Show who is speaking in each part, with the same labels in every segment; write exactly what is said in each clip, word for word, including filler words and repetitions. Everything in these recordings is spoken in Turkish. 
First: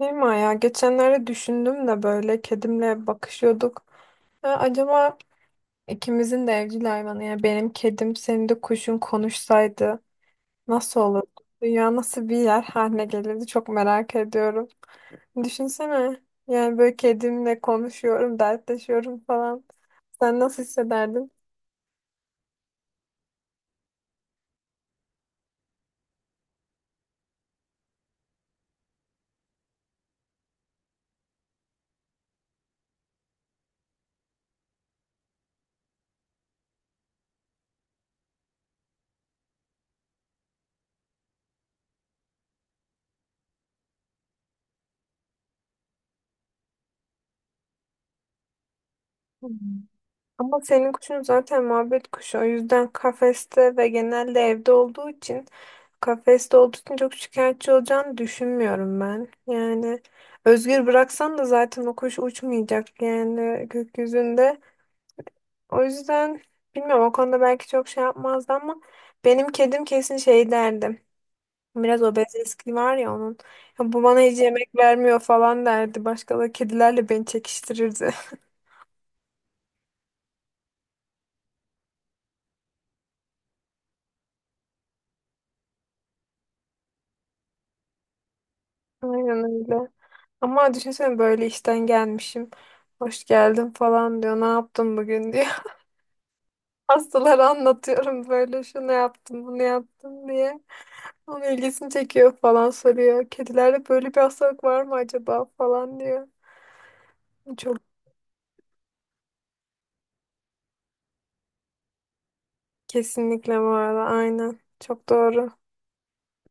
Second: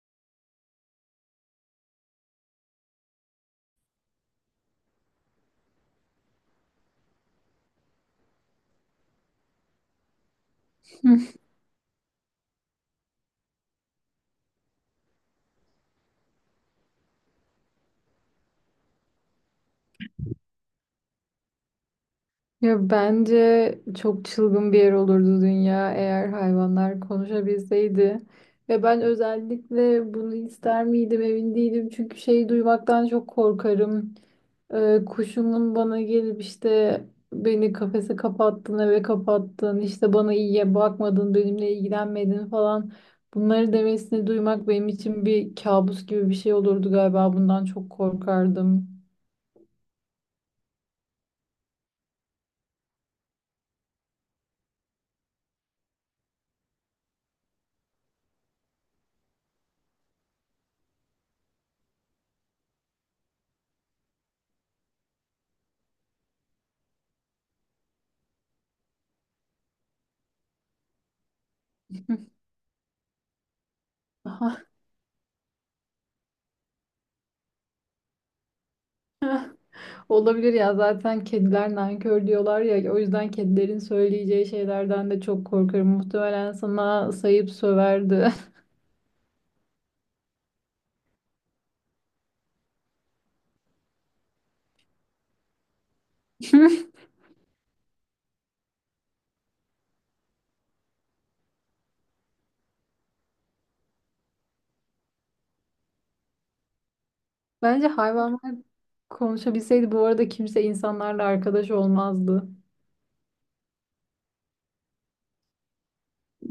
Speaker 1: Değil mi ya? Geçenlerde düşündüm de böyle kedimle bakışıyorduk. Ha, acaba ikimizin de evcil hayvanı, yani benim kedim senin de kuşun konuşsaydı nasıl
Speaker 2: Hı.
Speaker 1: olurdu? Dünya nasıl bir yer haline gelirdi, çok merak ediyorum. Düşünsene, yani böyle kedimle konuşuyorum, dertleşiyorum falan. Sen nasıl hissederdin?
Speaker 2: Ya bence çok çılgın bir yer olurdu dünya eğer hayvanlar konuşabilseydi. Ve ben özellikle bunu ister miydim emin değilim. Çünkü şeyi duymaktan çok korkarım. Ee, kuşumun bana gelip işte beni kafese kapattın, eve kapattın, işte bana iyiye bakmadın, benimle ilgilenmedin falan. Bunları demesini duymak benim için bir kabus gibi bir şey olurdu galiba. Bundan çok korkardım.
Speaker 1: Ama senin kuşun zaten muhabbet kuşu. O yüzden kafeste ve genelde evde olduğu için kafeste olduğu için çok şikayetçi olacağını düşünmüyorum ben. Yani özgür bıraksan da zaten o kuş uçmayacak yani gökyüzünde. O yüzden bilmiyorum, o konuda belki çok şey yapmazdı ama benim kedim kesin şey derdi. Biraz obez eski var ya onun. Ya bu bana hiç yemek vermiyor falan derdi. Başka da kedilerle beni çekiştirirdi.
Speaker 2: Olabilir ya zaten kediler nankör diyorlar ya o yüzden kedilerin söyleyeceği şeylerden de çok korkarım. Muhtemelen sana sayıp söverdi.
Speaker 1: Aynen öyle. Ama düşünsene böyle işten gelmişim. Hoş geldin falan diyor. Ne yaptın bugün diyor. Hastalara anlatıyorum böyle şunu yaptım bunu yaptım diye. Onun ilgisini çekiyor falan, soruyor. Kedilerde böyle bir hastalık var mı acaba falan diyor. Çok
Speaker 2: Bence hayvanlar konuşabilseydi bu arada kimse insanlarla arkadaş olmazdı.
Speaker 1: kesinlikle bu arada, aynen. Çok doğru.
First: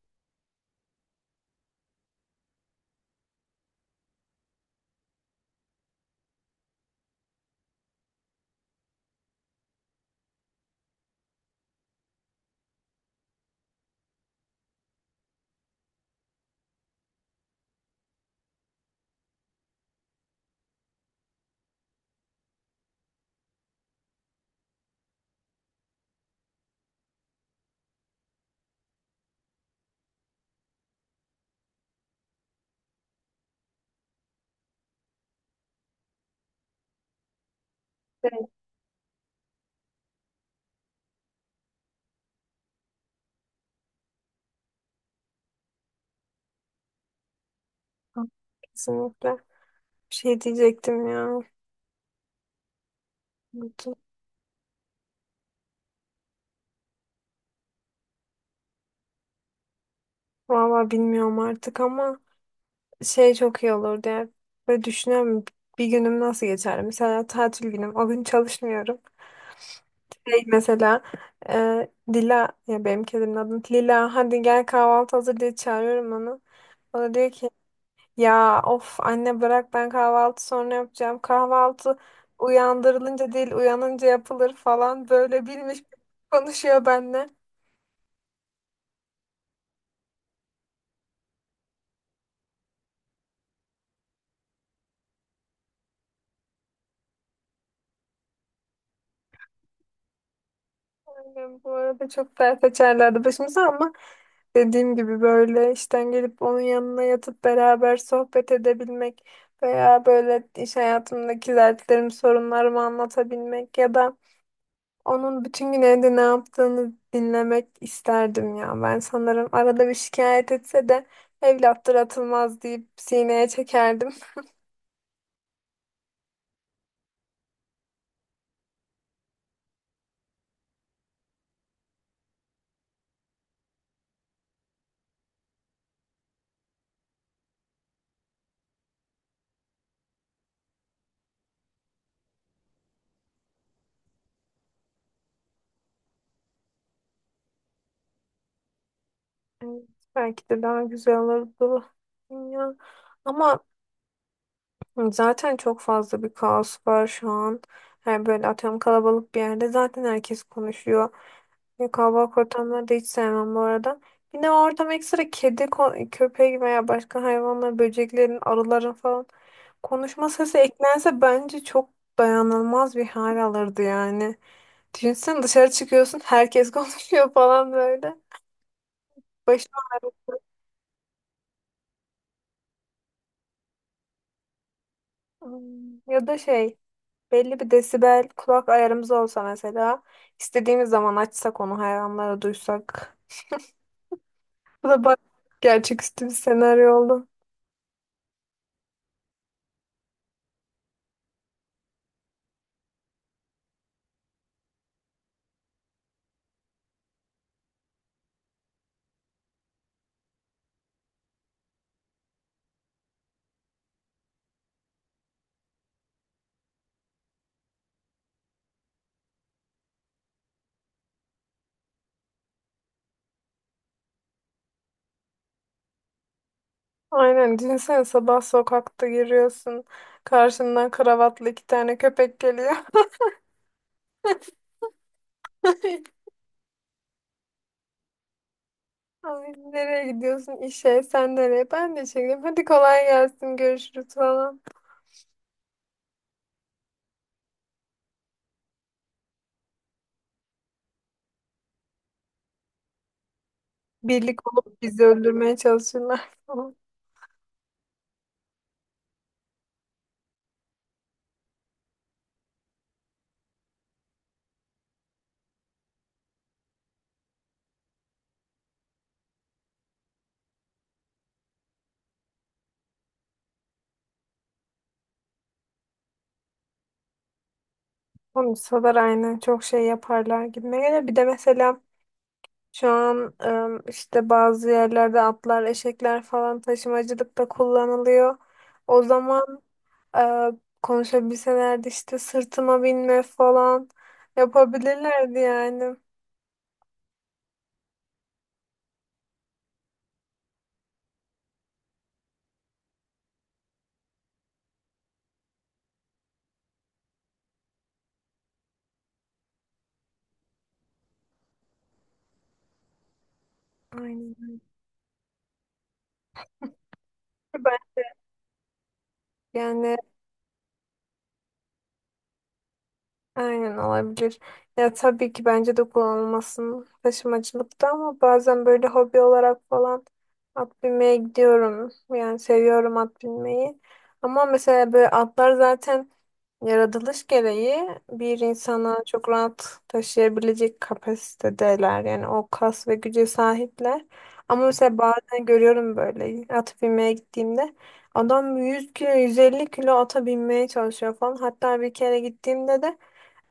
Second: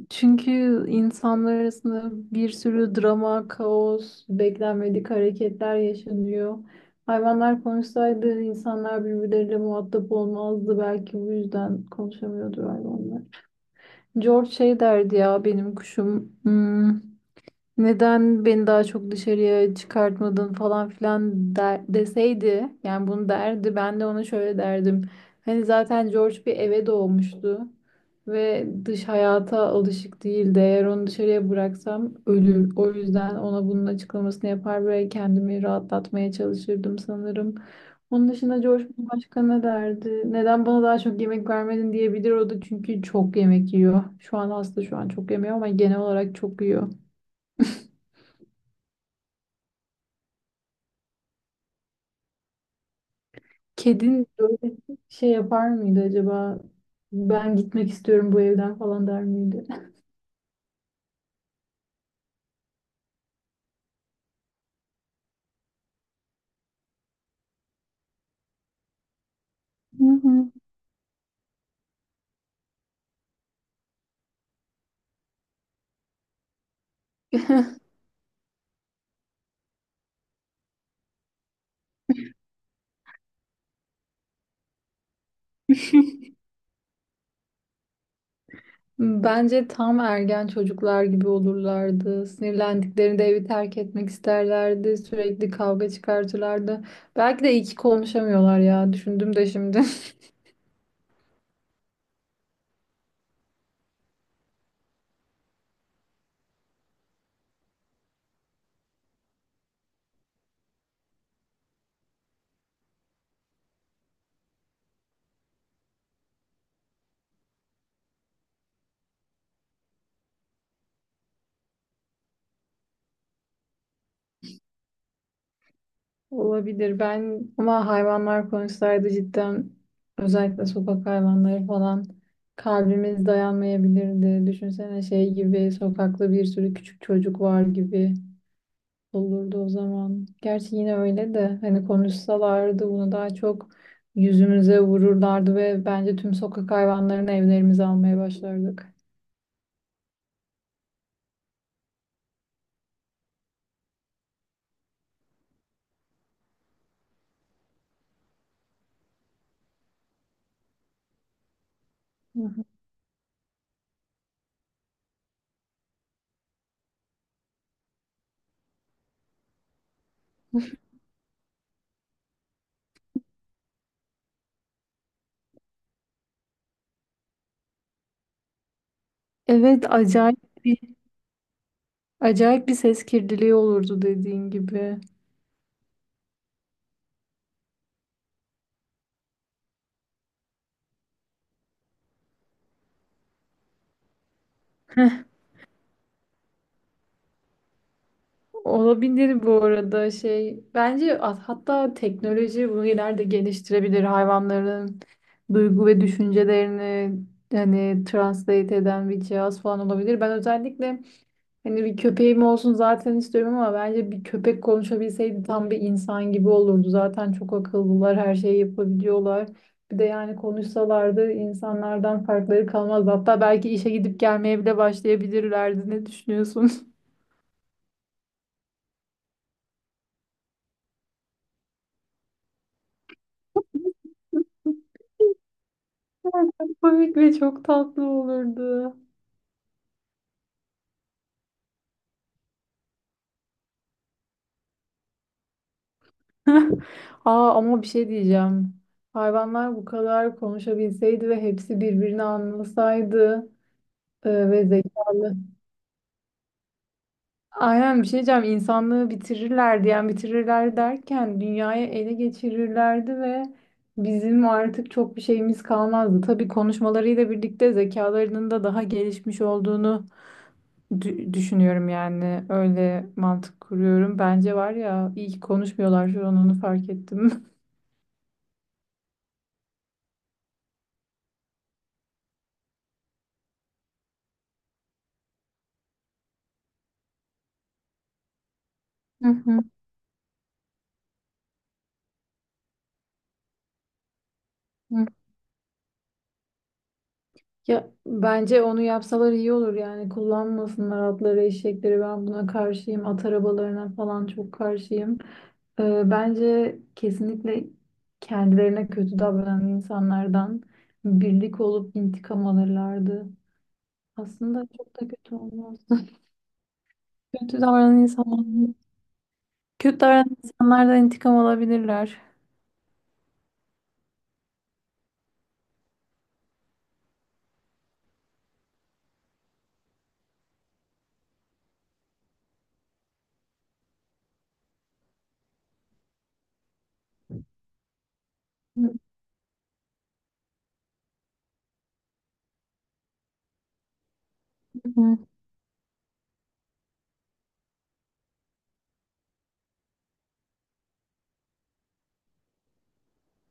Speaker 2: Çünkü insanlar arasında bir sürü drama, kaos, beklenmedik hareketler yaşanıyor. Hayvanlar konuşsaydı insanlar birbirleriyle muhatap olmazdı. Belki bu yüzden konuşamıyordu hayvanlar. George şey derdi ya benim kuşum. Hmm, neden beni daha çok dışarıya çıkartmadın falan filan der, deseydi yani bunu derdi ben de ona şöyle derdim. Hani zaten George bir eve doğmuştu ve dış hayata alışık değildi. Eğer onu dışarıya bıraksam ölür. O yüzden ona bunun açıklamasını yapar ve kendimi rahatlatmaya çalışırdım sanırım. Onun
Speaker 1: Evet.
Speaker 2: dışında George başka ne derdi? Neden bana daha çok yemek vermedin diyebilir o da çünkü çok yemek yiyor. Şu an hasta şu an çok yemiyor ama genel olarak çok yiyor.
Speaker 1: Kesinlikle. Bir şey diyecektim ya. Unuttum.
Speaker 2: Kedin böyle şey yapar mıydı acaba? Ben gitmek istiyorum bu evden falan der miydi?
Speaker 1: Vallahi bilmiyorum artık ama. Şey çok iyi olurdu ya. Böyle düşünüyorum, bir günüm nasıl geçer. Mesela tatil günüm. O gün çalışmıyorum.
Speaker 2: Hı
Speaker 1: Şey
Speaker 2: hı.
Speaker 1: mesela e, Dila, ya benim kedimin adı Lila, hadi gel kahvaltı hazır diye çağırıyorum onu. O da diyor ki ya of anne bırak ben kahvaltı sonra yapacağım. Kahvaltı uyandırılınca değil, uyanınca yapılır falan, böyle bilmiş gibi konuşuyor benimle.
Speaker 2: Bence tam ergen çocuklar gibi olurlardı. Sinirlendiklerinde evi terk etmek isterlerdi. Sürekli kavga çıkartırlardı. Belki de iyi ki konuşamıyorlar ya. Düşündüm de şimdi.
Speaker 1: Aynen, bu arada çok dert açarlardı başımıza ama dediğim gibi böyle işten gelip onun yanına yatıp beraber sohbet edebilmek veya böyle iş hayatımdaki dertlerimi, sorunlarımı anlatabilmek ya da onun bütün gün evde ne yaptığını dinlemek isterdim ya. Ben sanırım arada bir şikayet etse de evlattır atılmaz deyip sineye çekerdim.
Speaker 2: Olabilir. Ben ama hayvanlar konuşsaydı cidden özellikle sokak hayvanları falan kalbimiz dayanmayabilirdi. Düşünsene şey gibi sokakta bir sürü küçük çocuk var gibi olurdu o zaman. Gerçi yine öyle de hani konuşsalardı bunu daha çok yüzümüze vururlardı ve bence tüm sokak hayvanlarını evlerimize almaya başlardık.
Speaker 1: Evet, belki de daha güzel olurdu. Ya. Ama zaten çok fazla bir kaos var şu an. Her böyle atıyorum, kalabalık bir yerde zaten herkes konuşuyor. Ve kalabalık
Speaker 2: Hı hı.
Speaker 1: ortamları da hiç sevmem bu arada. Bir de o ortam ekstra kedi, ko- köpek veya başka hayvanlar, böceklerin, arıların falan konuşma sesi eklense bence çok dayanılmaz bir hal alırdı yani. Düşünsene, dışarı çıkıyorsun, herkes konuşuyor falan böyle. Başım
Speaker 2: Evet,
Speaker 1: ağrıyor.
Speaker 2: acayip bir acayip bir ses kirliliği olurdu dediğin gibi.
Speaker 1: Hmm, ya da şey, belli bir desibel kulak ayarımız olsa mesela, istediğimiz zaman açsak onu, hayvanlara duysak. Bu da bak gerçeküstü bir senaryo oldu.
Speaker 2: Olabilir bu arada şey. Bence at- hatta teknoloji bunu ileride geliştirebilir. Hayvanların duygu ve düşüncelerini hani translate eden bir cihaz falan olabilir. Ben özellikle hani bir köpeğim olsun zaten istiyorum ama bence bir köpek konuşabilseydi tam bir insan gibi olurdu. Zaten çok akıllılar, her şeyi yapabiliyorlar. Bir de yani konuşsalardı insanlardan farkları kalmaz. Hatta belki işe gidip gelmeye bile başlayabilirlerdi. Ne düşünüyorsun?
Speaker 1: Aynen, düşünsene sabah sokakta yürüyorsun, karşından kravatlı iki tane köpek geliyor.
Speaker 2: Ay, Çok komik ve çok tatlı olurdu.
Speaker 1: Ay, nereye gidiyorsun, işe, sen nereye, ben de işe gidiyorum, hadi kolay gelsin, görüşürüz falan.
Speaker 2: Aa, ama bir şey diyeceğim. Hayvanlar bu kadar konuşabilseydi ve hepsi birbirini anlasaydı e,
Speaker 1: Birlik
Speaker 2: ve
Speaker 1: olup bizi
Speaker 2: zekalı.
Speaker 1: öldürmeye çalışırlar falan.
Speaker 2: Aynen bir şey diyeceğim. İnsanlığı bitirirlerdi. Yani bitirirler derken dünyayı ele geçirirlerdi ve bizim artık çok bir şeyimiz kalmazdı. Tabii konuşmalarıyla birlikte zekalarının da daha gelişmiş olduğunu Dü- düşünüyorum yani öyle mantık kuruyorum. Bence var ya iyi ki konuşmuyorlar şu an onu fark ettim.
Speaker 1: Konuşsalar aynen çok şey yaparlar gibi. Bir de mesela şu an em, işte bazı yerlerde atlar, eşekler falan taşımacılıkta kullanılıyor. O
Speaker 2: Hı
Speaker 1: zaman
Speaker 2: hı,
Speaker 1: e, konuşabilselerdi işte sırtıma binme falan
Speaker 2: hı.
Speaker 1: yapabilirlerdi yani.
Speaker 2: Ya bence onu yapsalar iyi olur yani kullanmasınlar atları eşekleri ben buna karşıyım at arabalarına falan çok karşıyım. Ee, bence kesinlikle kendilerine kötü davranan insanlardan birlik olup intikam alırlardı.
Speaker 1: Aynen.
Speaker 2: Aslında çok da kötü olmaz. Kötü
Speaker 1: Ben,
Speaker 2: davranan insanlar,
Speaker 1: yani
Speaker 2: kötü davranan insanlardan intikam alabilirler.
Speaker 1: aynen olabilir. Ya tabii ki bence de kullanılmasın taşımacılıkta ama bazen böyle hobi olarak falan at binmeye gidiyorum. Yani seviyorum at binmeyi. Ama mesela böyle atlar zaten yaratılış gereği bir
Speaker 2: Hı
Speaker 1: insana çok rahat taşıyabilecek kapasitedeler. Yani o kas ve güce sahipler. Ama mesela
Speaker 2: hı.
Speaker 1: bazen görüyorum böyle at binmeye gittiğimde adam yüz kilo yüz elli kilo ata binmeye çalışıyor falan. Hatta bir kere gittiğimde de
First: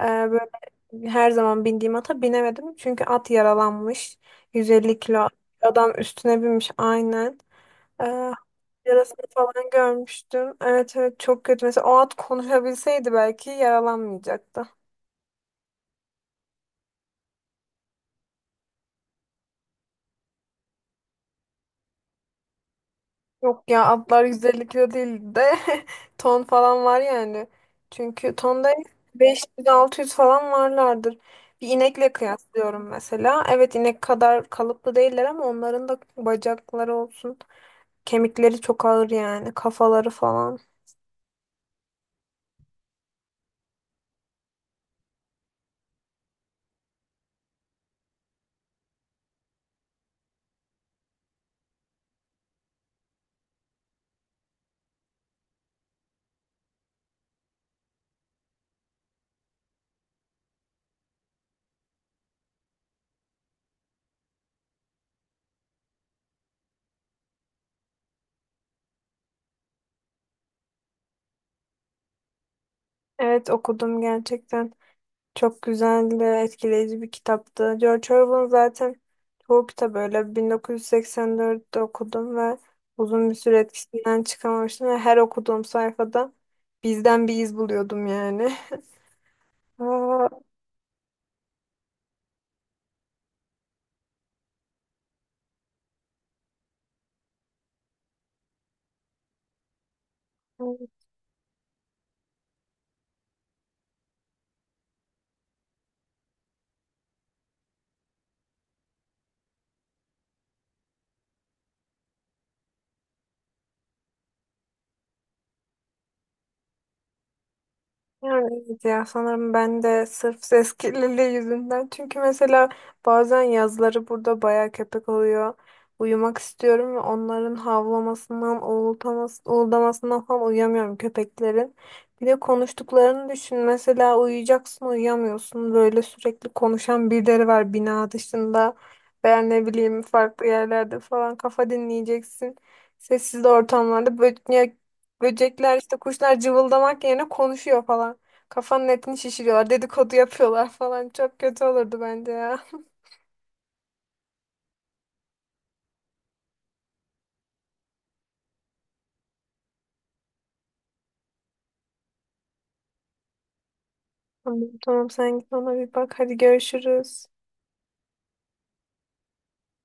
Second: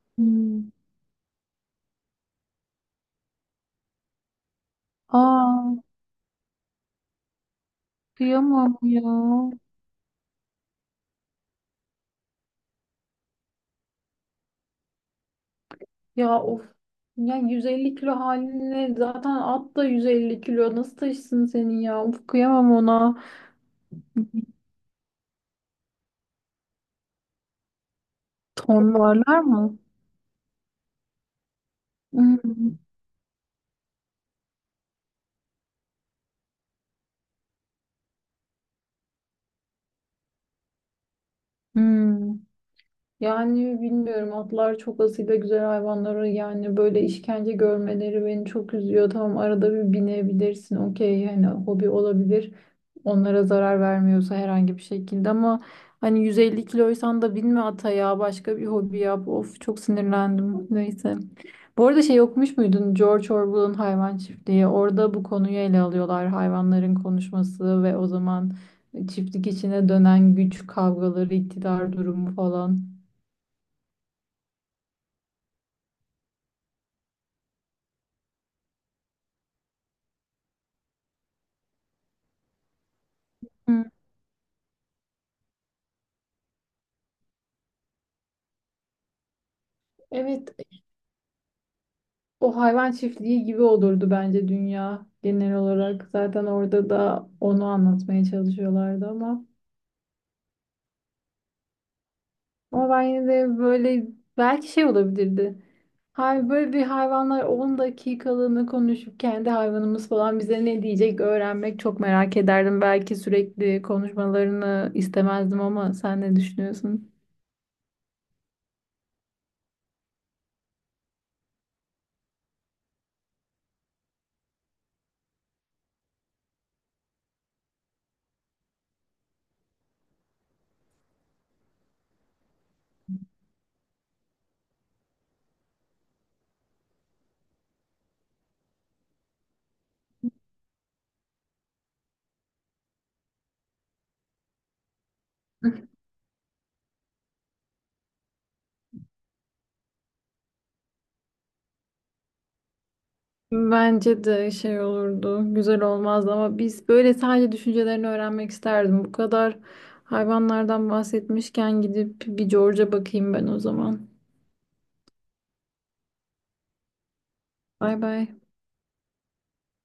Speaker 1: e, böyle
Speaker 2: Hı.
Speaker 1: her zaman bindiğim ata binemedim. Çünkü at yaralanmış. yüz elli kilo
Speaker 2: Aa,
Speaker 1: adam üstüne binmiş aynen. Ee,
Speaker 2: kıyamam ya.
Speaker 1: yarasını falan görmüştüm. Evet evet, çok kötü. Mesela o at konuşabilseydi belki yaralanmayacaktı.
Speaker 2: Ya of. Ya yüz elli kilo haline zaten at da yüz elli kilo. Nasıl taşısın seni ya? Of kıyamam ona.
Speaker 1: Yok ya, atlar yüz elli kilo değil de ton falan var yani. Çünkü tonda
Speaker 2: Ton varlar mı?
Speaker 1: beş yüz altı yüz falan varlardır. Bir inekle
Speaker 2: Hmm,
Speaker 1: kıyaslıyorum mesela. Evet, inek kadar kalıplı değiller ama onların da bacakları olsun. Kemikleri çok ağır, yani kafaları falan.
Speaker 2: hmm. Yani bilmiyorum atlar çok asil ve güzel hayvanları yani böyle işkence görmeleri beni çok üzüyor. Tamam arada bir binebilirsin okey hani hobi olabilir. Onlara zarar vermiyorsa herhangi bir şekilde ama hani yüz elli kiloysan da binme ata ya başka bir hobi yap. Of çok sinirlendim neyse. Bu arada şey okumuş muydun George Orwell'ın Hayvan Çiftliği? Orada bu konuyu ele alıyorlar hayvanların konuşması ve o zaman çiftlik içine dönen güç kavgaları, iktidar durumu falan.
Speaker 1: Evet okudum gerçekten. Çok güzel ve etkileyici bir kitaptı. George Orwell'ın zaten çoğu kitabı öyle. bin dokuz yüz seksen dörtte okudum ve uzun bir süre
Speaker 2: Hı.
Speaker 1: etkisinden çıkamamıştım ve her okuduğum sayfada bizden bir iz buluyordum yani.
Speaker 2: Evet, o hayvan çiftliği gibi olurdu bence dünya genel olarak. Zaten orada da onu anlatmaya çalışıyorlardı ama
Speaker 1: Aa,
Speaker 2: ama ben yine de böyle belki şey olabilirdi. Hay böyle bir hayvanlar on dakikalığını konuşup kendi hayvanımız falan bize ne diyecek öğrenmek çok merak ederdim. Belki sürekli konuşmalarını istemezdim ama sen ne düşünüyorsun?
Speaker 1: yani evet ya, sanırım ben de sırf ses kirliliği yüzünden. Çünkü mesela bazen yazları burada bayağı köpek oluyor. Uyumak istiyorum ve onların havlamasından, uğultamas uğuldamasından falan uyuyamıyorum köpeklerin. Bir de konuştuklarını düşün. Mesela uyuyacaksın, uyuyamıyorsun. Böyle sürekli konuşan birileri var bina dışında. Veya ne bileyim farklı yerlerde falan kafa dinleyeceksin. Sessiz ortamlarda böyle böcekler, işte kuşlar cıvıldamak yerine konuşuyor falan. Kafanın etini şişiriyorlar. Dedikodu yapıyorlar falan. Çok kötü olurdu bence ya.
Speaker 2: Bence de şey olurdu, güzel olmazdı ama biz böyle sadece düşüncelerini öğrenmek isterdim. Bu kadar hayvanlardan bahsetmişken gidip bir George'a bakayım ben o zaman.
Speaker 1: Tamam, tamam, sen git ona bir bak. Hadi görüşürüz.
Speaker 2: Bay bay.